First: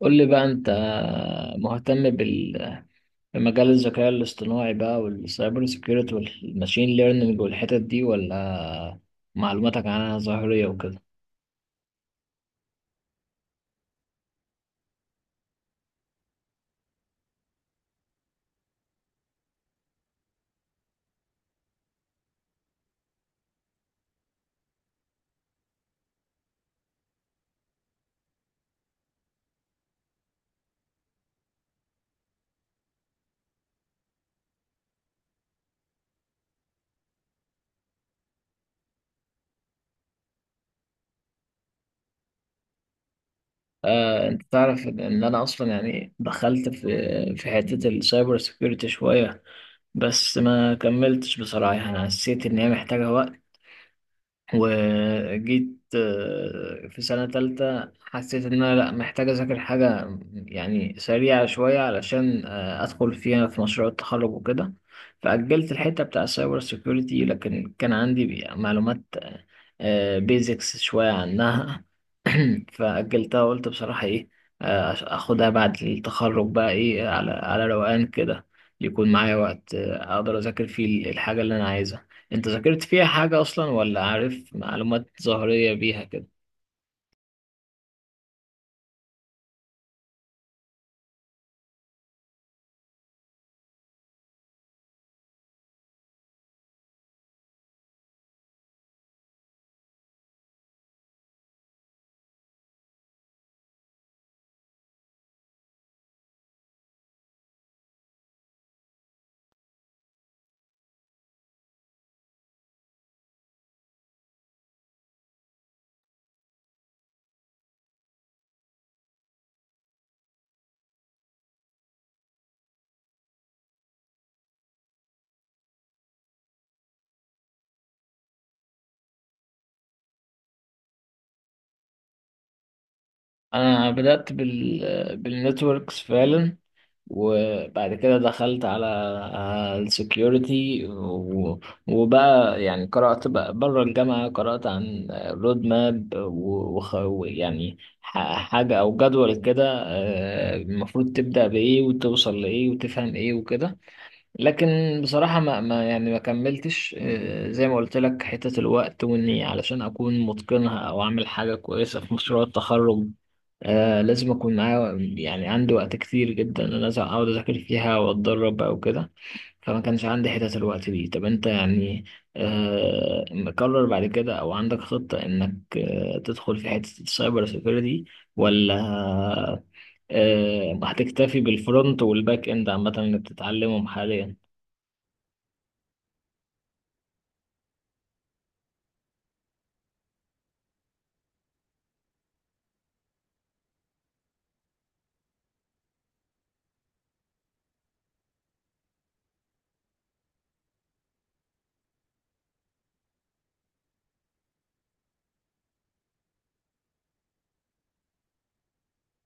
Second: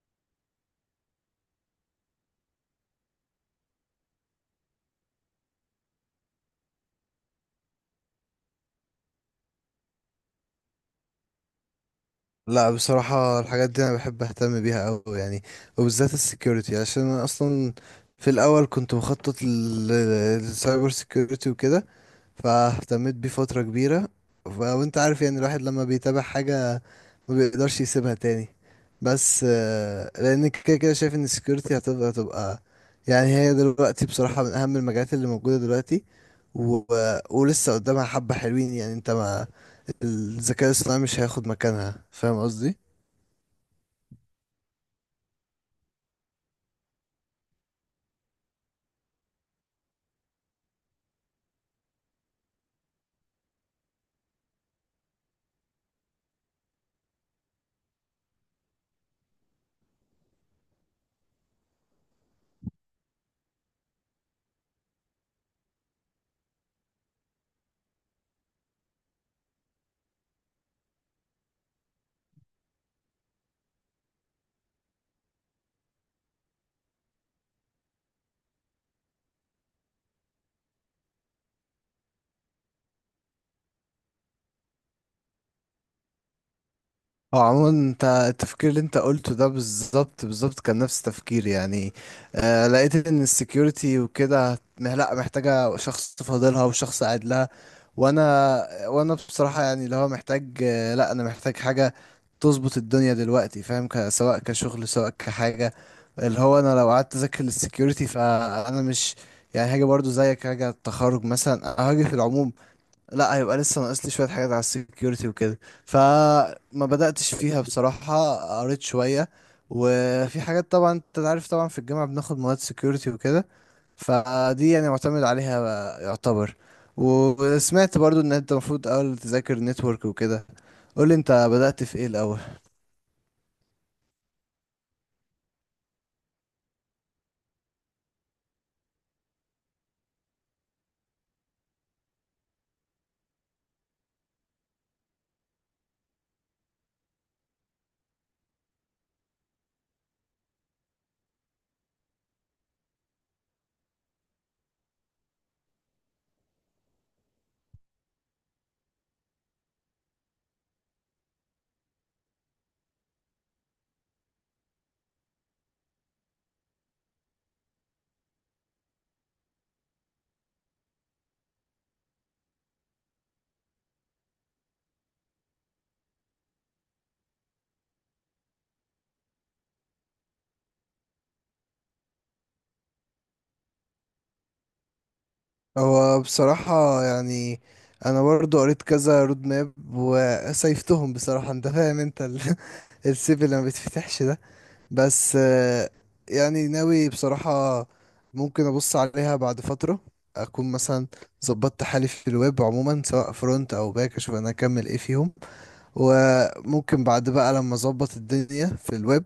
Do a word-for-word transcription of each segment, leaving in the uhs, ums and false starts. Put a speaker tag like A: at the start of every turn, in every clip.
A: قول لي بقى انت مهتم بال- بمجال الذكاء الاصطناعي بقى والسايبر سيكيورتي والماشين ليرنينج والحتت دي ولا معلوماتك عنها ظاهرية وكده؟
B: لا، بصراحة الحاجات دي أنا بحب أهتم بيها أوي يعني، وبالذات السكيورتي عشان أنا أصلا في الأول كنت مخطط للسايبر سكيورتي وكده، فاهتميت بيه فترة كبيرة. ف- وانت عارف يعني الواحد لما بيتابع حاجة ما بيقدرش يسيبها تاني. بس آه، لان كده كده شايف ان السكيورتي هتبقى تبقى يعني هي دلوقتي بصراحة من اهم المجالات اللي موجودة دلوقتي. و... ولسه قدامها حبة حلوين. يعني انت ما الذكاء الاصطناعي مش هياخد مكانها، فاهم قصدي؟
A: آه، انت تعرف ان إن انا اصلا يعني دخلت في في حتة السايبر سيكيورتي شوية، بس ما كملتش. بصراحة انا حسيت ان هي محتاجة وقت. وجيت آه، في سنة تالتة حسيت إن أنا، لأ، محتاج أذاكر حاجة يعني سريعة شوية علشان آه، أدخل فيها في مشروع التخرج وكده. فأجلت الحتة بتاع السايبر سيكيورتي، لكن كان عندي بي- معلومات بيزكس شوية عنها. فأجلتها وقلت بصراحة إيه، آه، أخدها بعد التخرج بقى، إيه، على على روقان كده، يكون معايا وقت آه، أقدر أذاكر فيه الحاجة اللي أنا عايزها. انت ذاكرت فيها حاجة اصلا ولا عارف معلومات ظاهرية بيها كده؟
B: هو عموما انت التفكير اللي انت قلته ده بالظبط بالظبط كان نفس تفكيري يعني. آه، لقيت ان السكيورتي وكده مه- لا، محتاجة شخص فاضلها وشخص قاعد لها. وانا وانا بصراحة يعني اللي هو محتاج، آه لا، انا محتاج حاجة تظبط الدنيا دلوقتي، فاهم؟ ك- سواء كشغل سواء كحاجة، اللي هو انا لو قعدت اذاكر للسكيورتي فانا مش يعني هاجي برضو زيك، هاجي على التخرج مثلا، هاجي في العموم لا، هيبقى لسه ناقص لي شويه حاجات على السكيورتي وكده. فما بداتش فيها بصراحه. قريت شويه، وفي حاجات طبعا انت عارف، طبعا في الجامعه بناخد مواد سكيورتي وكده، فدي يعني معتمد عليها يعتبر. وسمعت برضو ان انت المفروض اول تذاكر نتورك وكده. قولي انت بدأت في ايه الاول؟
A: انا بدأت بال بالنتوركس فعلا، وبعد كده دخلت على السكيورتي، وبقى يعني قرأت بقى بره الجامعة، قرأت عن رود ماب ويعني حاجة او جدول كده، آه، المفروض تبدأ بإيه وتوصل لإيه وتفهم إيه وكده. لكن بصراحة ما, ما يعني ما كملتش، آه، زي ما قلت لك، حتة الوقت، وإني علشان أكون متقنها أو أعمل حاجة كويسة في مشروع التخرج آه لازم أكون معايا يعني عندي وقت كتير جدا، إن أنا لازم أقعد أذاكر فيها وأتدرب أو كده. فما كانش عندي حتة الوقت دي. طب أنت يعني آه مقرر بعد كده أو عندك خطة إنك آه تدخل في حتة السايبر سيكيورتي، ولا آه هتكتفي بالفرونت والباك إند عامة اللي بتتعلمهم حاليا؟
B: هو بصراحة يعني أنا برضو قريت كذا رود ماب وسيفتهم، بصراحة أنت فاهم أنت ال- السيف اللي ما بيتفتحش ده. بس آه، يعني ناوي بصراحة ممكن أبص عليها بعد فترة، أكون مثلا ظبطت حالي في الويب عموما سواء فرونت أو باك، أشوف أنا أكمل إيه فيهم. وممكن بعد بقى لما أظبط الدنيا في الويب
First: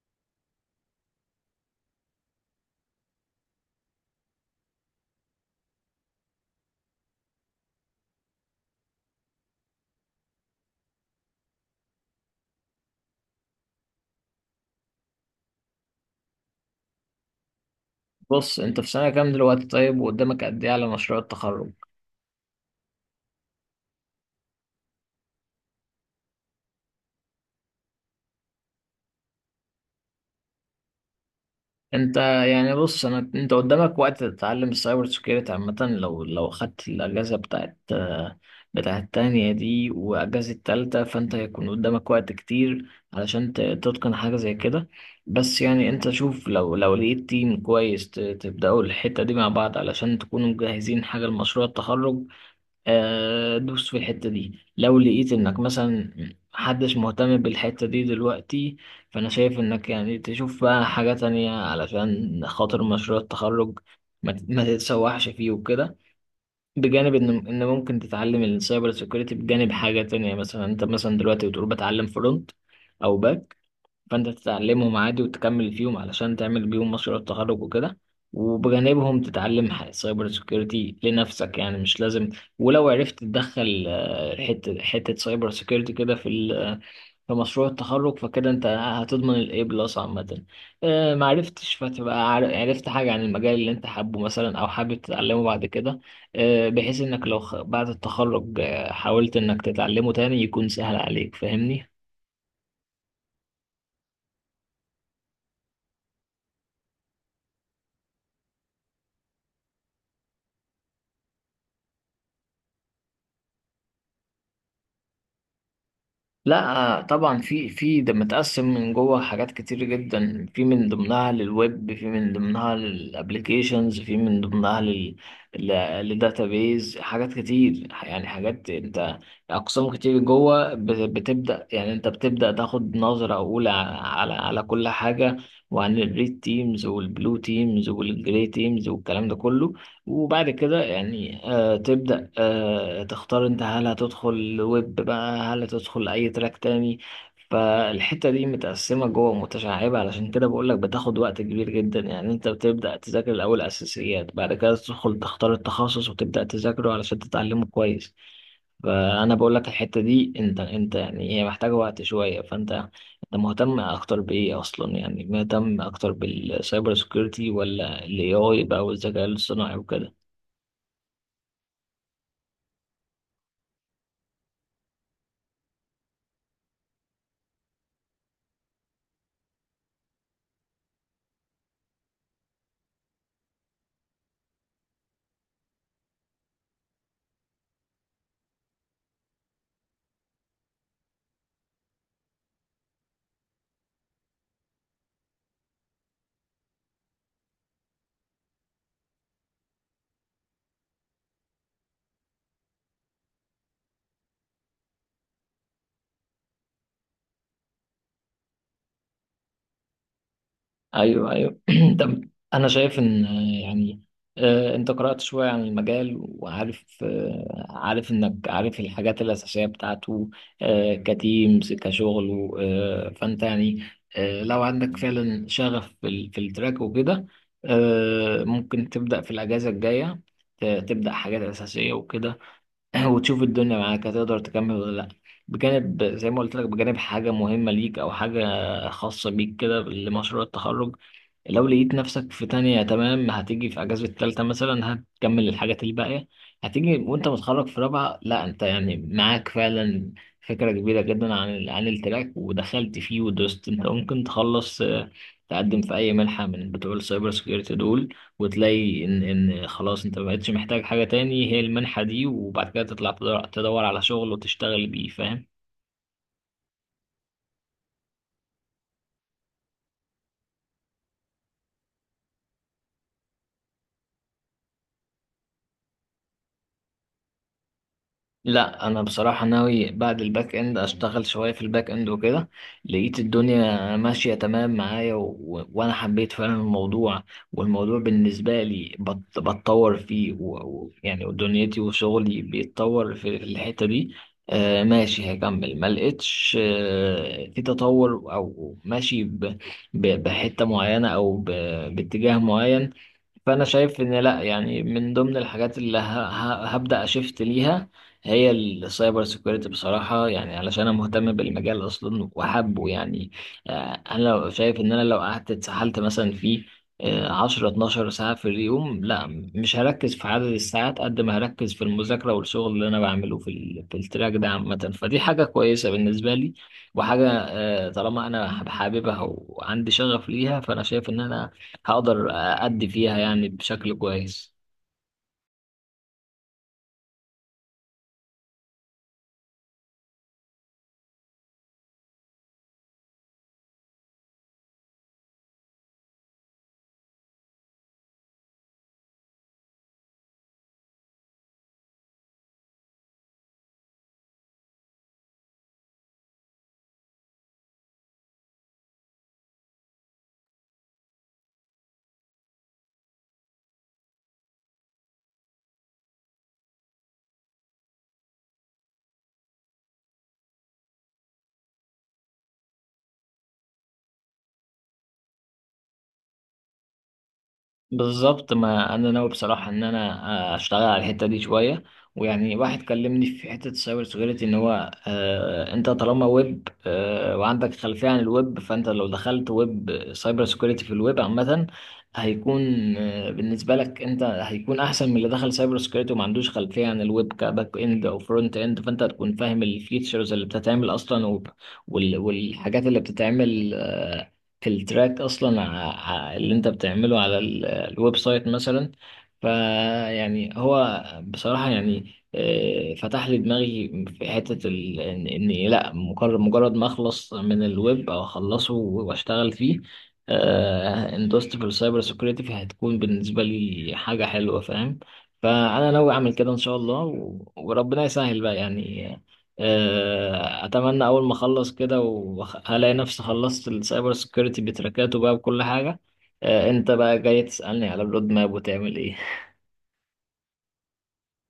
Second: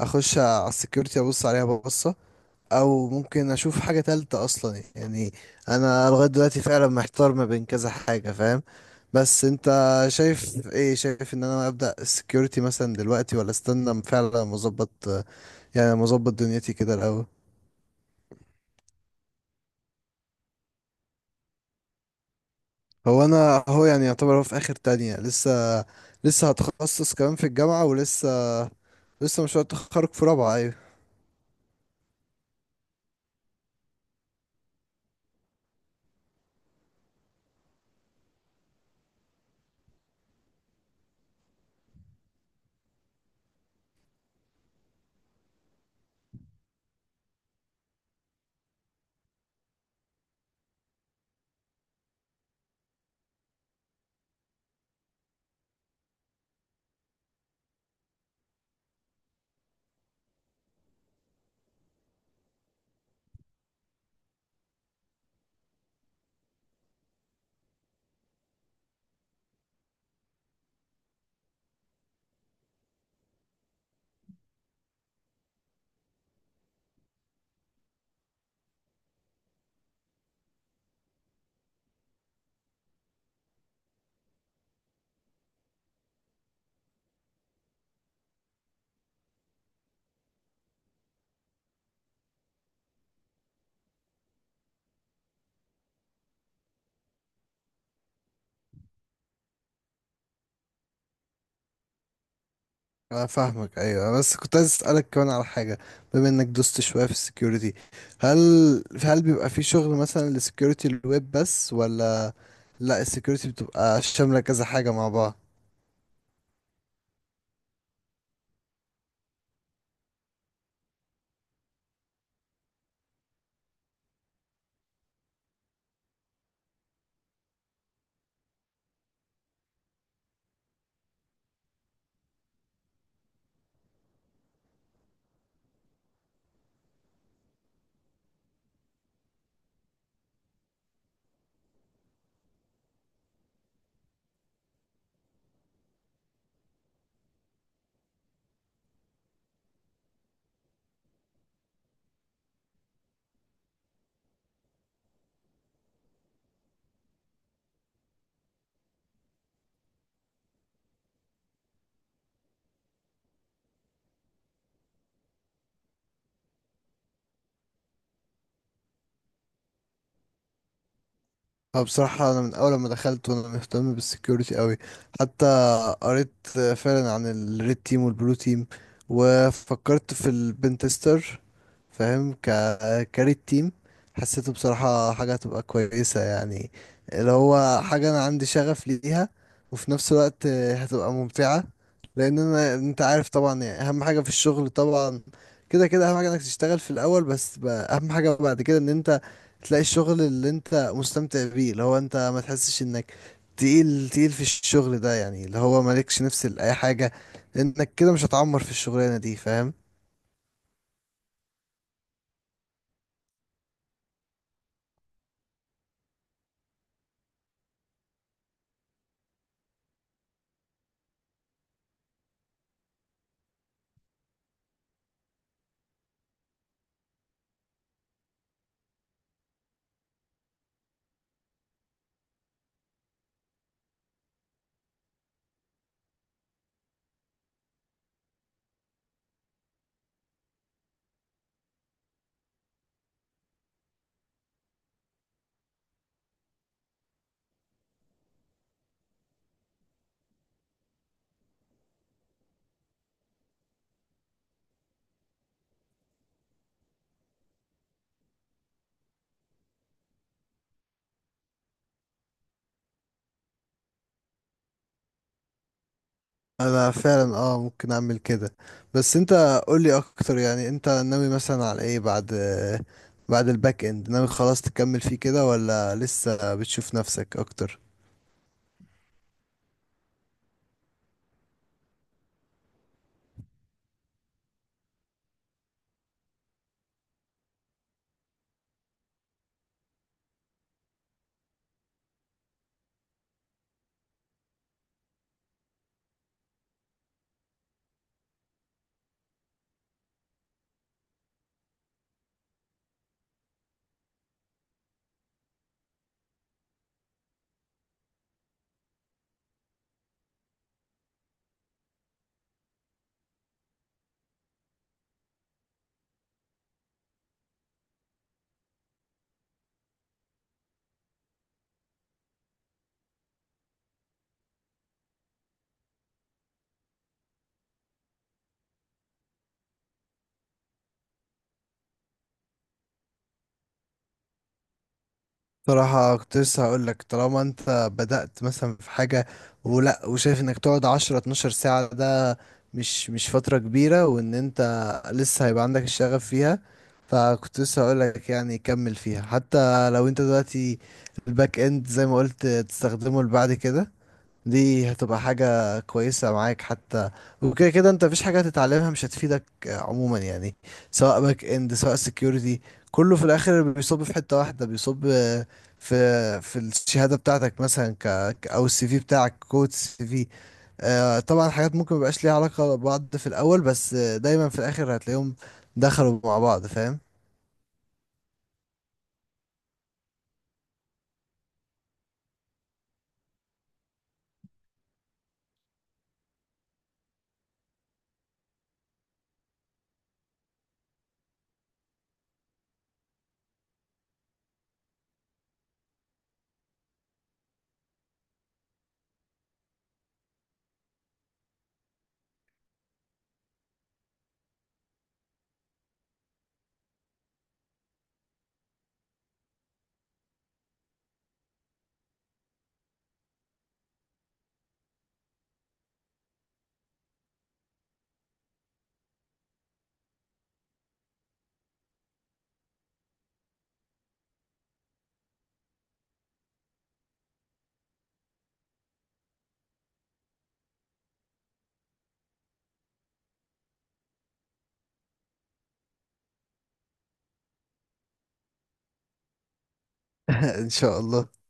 B: أخش على السكيورتي أبص عليها ببصة، أو ممكن أشوف حاجة تالتة أصلا يعني. أنا لغاية دلوقتي فعلا محتار ما بين كذا حاجة، فاهم؟ بس أنت شايف إيه؟ شايف إن أنا أبدأ السكيورتي مثلا دلوقتي ولا استنى فعلا ما أظبط، يعني مظبط دنيتي كده الاول؟
A: بص انت في سنة كام دلوقتي؟ طيب، وقدامك قد ايه على مشروع التخرج؟
B: هو انا، هو يعني يعتبر هو في اخر تانية لسه، لسه هتخصص كمان في الجامعة، ولسه لسه مشروع التخرج في رابعة، ايوه.
A: انت يعني، بص، انا انت قدامك وقت تتعلم السايبر سكيورتي عامة. لو لو خدت الاجازة بتاعت بتاعت التانية دي واجازة التالتة، فانت هيكون قدامك وقت كتير علشان ت- تتقن حاجة زي كده. بس يعني انت شوف، لو لو لقيت تيم كويس ت- تبدأوا الحتة دي مع بعض علشان تكونوا مجهزين حاجة لمشروع التخرج، آه، دوس في الحتة دي. لو لقيت انك مثلا محدش مهتم بالحتة دي دلوقتي، فانا شايف انك يعني تشوف بقى حاجة تانية علشان خاطر مشروع التخرج، ما تت- ما تتسوحش فيه وكده. بجانب ان ان ممكن تتعلم السايبر سيكوريتي بجانب حاجة تانية. مثلا انت مثلا دلوقتي بتقول بتعلم فرونت او باك، فانت تتعلمهم عادي وتكمل فيهم علشان تعمل بيهم مشروع التخرج وكده. وبجانبهم تتعلم ح- سايبر سيكيورتي لنفسك، يعني مش لازم. ولو عرفت تدخل آه، حتة حتة سايبر سيكيورتي كده في ال- في مشروع التخرج، فكده انت هتضمن الاي بلس عامة. آه، ما عرفتش، فتبقى عر- عرفت حاجة عن المجال اللي انت حابه مثلا او حابب تتعلمه بعد كده، آه، بحيث انك لو خ- بعد التخرج آه، حاولت انك تتعلمه تاني يكون سهل عليك، فاهمني؟
B: انا فاهمك، ايوه، بس كنت عايز اسالك كمان على حاجة. بما انك دوست شوية في السكيورتي، هل هل بيبقى في شغل مثلا لسكيورتي الويب بس، ولا لا السكيورتي بتبقى شاملة كذا حاجة مع بعض؟
A: لا طبعا، في في ده متقسم من جوه حاجات كتير جدا. في من ضمنها للويب، في من ضمنها للابليكيشنز، في من ضمنها لل للداتابيز، حاجات كتير يعني، حاجات انت، اقسام كتير جوه. ب- بتبدا يعني انت بتبدا تاخد نظره اولى على على كل حاجه، وعن الريد تيمز والبلو تيمز والجري تيمز والكلام ده كله. وبعد كده يعني آه تبدأ آه تختار، انت هل هتدخل ويب بقى، هل هتدخل اي تراك تاني؟ فالحتة دي متقسمة جوه متشعبة، علشان كده بقولك بتاخد وقت كبير جدا. يعني انت بتبدأ تذاكر الأول أساسيات، بعد كده تدخل تختار التخصص وتبدأ تذاكره علشان تتعلمه كويس. فأنا بقولك الحتة دي، انت انت يعني هي محتاجة وقت شوية. فانت، انت مهتم اكتر بايه اصلا، يعني مهتم اكتر بالسايبر سكيورتي ولا الاي اي بقى والذكاء الاصطناعي وكده؟
B: أه، بصراحة أنا من أول ما دخلت وأنا مهتم بالسكيورتي أوي. حتى قريت فعلا عن الريد تيم والبلو تيم، وفكرت في البنتستر، فاهم ك كاري التيم. حسيته بصراحة حاجة هتبقى كويسة يعني، اللي هو حاجة أنا عندي شغف ليها، وفي نفس الوقت هتبقى ممتعة. لأن أنا أنت عارف طبعا يعني أهم حاجة في الشغل طبعا، كده كده أهم حاجة إنك تشتغل في الأول، بس ب- أهم حاجة بعد كده إن أنت تلاقي الشغل اللي أنت مستمتع بيه، اللي هو أنت ما تحسش إنك تقيل تقيل في الشغل ده، يعني اللي هو مالكش نفس لأي حاجة، لأنك كده مش هتعمر في الشغلانة دي، فاهم؟
A: ايوه، ايوه. طب، انا شايف ان، آه، يعني، آه، انت قرأت شوية عن المجال وعارف، آه، عارف انك عارف الحاجات الأساسية بتاعته، آه، كتيمز كشغل. آه، فانت يعني، آه، لو عندك فعلا شغف في ال- في التراك وكده، آه، ممكن تبدأ في الأجازة الجاية، ت- تبدأ حاجات أساسية وكده. وتشوف الدنيا معاك هتقدر تكمل ولا لأ. بجانب زي ما قلت لك، بجانب حاجة مهمة ليك أو حاجة خاصة بيك كده لمشروع التخرج. لو لقيت نفسك في تانية تمام، هتيجي في أجازة التالتة مثلا هتكمل الحاجات الباقية. هتيجي وأنت متخرج في رابعة، لأ أنت يعني معاك فعلا فكرة كبيرة جدا عن ال- عن التراك ودخلت فيه ودوست، أنت ممكن تخلص، آه، تقدم في أي منحة من بتوع السايبر سكيورتي دول، وتلاقي ان ان خلاص انت مبقتش محتاج حاجة تاني، هي المنحة دي. وبعد كده تطلع تدور, تدور, على شغل وتشتغل بيه، فاهم؟
B: انا فعلا اه ممكن اعمل كده. بس انت قولي اكتر، يعني انت ناوي مثلا على ايه بعد بعد الباك اند؟ ناوي خلاص تكمل فيه كده، ولا لسه بتشوف نفسك اكتر؟
A: لا، انا بصراحه ناوي بعد الباك اند اشتغل شويه في الباك اند وكده. لقيت الدنيا ماشيه تمام معايا، و... و... وانا حبيت فعلا الموضوع، والموضوع بالنسبه لي بت... بتطور فيه، و... و... يعني دنيتي وشغلي بيتطور في الحته دي. آه ماشي، هكمل. ما لقيتش آه في تطور او ماشي ب... ب... بحته معينه او ب... باتجاه معين، فانا شايف ان لا، يعني من ضمن الحاجات اللي ه- ه- هبدا اشفت ليها هي السايبر سيكوريتي بصراحه. يعني علشان انا مهتم بالمجال اصلا وحابه، يعني آه، انا لو شايف ان انا لو قعدت اتسحلت مثلا في عشرة اتناشر ساعة في اليوم، لا، مش هركز في عدد الساعات قد ما هركز في المذاكرة والشغل اللي أنا بعمله في, ال... في التراك ده عامة. فدي حاجة كويسة بالنسبة لي، وحاجة آه، طالما أنا حاببها وعندي شغف ليها، فأنا شايف إن أنا هقدر أدي فيها يعني بشكل كويس.
B: صراحة كنت لسه هقول لك طالما انت بدأت مثلا في حاجة ولا وشايف انك تقعد عشرة اتناشر ساعة، ده مش مش فترة كبيرة، وان انت لسه هيبقى عندك الشغف فيها. فكنت لسه هقول لك يعني كمل فيها، حتى لو انت دلوقتي الباك اند زي ما قلت تستخدمه لبعد كده، دي هتبقى حاجة كويسة معاك حتى. وكده كده انت مفيش حاجة هتتعلمها مش هتفيدك آه، عموما يعني، سواء باك اند سواء سكيورتي، كله في الاخر بيصب في حتة واحدة، بيصب آه، في في الشهادة بتاعتك مثلا، ك ك- او السي في بتاعك، كود السي في. آه، طبعا حاجات ممكن مبقاش ليها علاقة ببعض في الاول، بس آه، دايما في الاخر هتلاقيهم دخلوا مع بعض، فاهم؟
A: بالظبط، ما انا ناوي بصراحه ان انا اشتغل على الحته دي شويه. ويعني واحد كلمني في حته السايبر سيكيورتي، ان هو آه انت طالما ويب آه وعندك خلفيه عن الويب، فانت لو دخلت ويب سايبر سيكيورتي في الويب عامه، هيكون آه بالنسبه لك، انت هيكون احسن من اللي دخل سايبر سيكيورتي وما عندوش خلفيه عن الويب كباك اند او فرونت اند. فانت هتكون فاهم الفيتشرز اللي بتتعمل اصلا، وب- وال- والحاجات اللي بتتعمل آه، في التراك اصلا، ع- ع- اللي انت بتعمله على الويب سايت مثلا. فيعني هو بصراحة يعني آه، فتح لي دماغي في حتة ال... إن- إني لأ، مجرد مجرد ما أخلص من الويب أو أخلصه وأشتغل فيه، آه، اندوست في السايبر سيكيورتي، فهتكون بالنسبة لي حاجة حلوة، فاهم؟ فأنا ناوي أعمل كده إن شاء الله، و... وربنا يسهل بقى يعني. آه، أتمنى أول ما أخلص كده وألاقي نفسي خلصت السايبر سيكيورتي بتركاته بقى بكل حاجة. آه، انت بقى جاي تسألني على الرود ماب وتعمل ايه؟
B: ان شاء الله.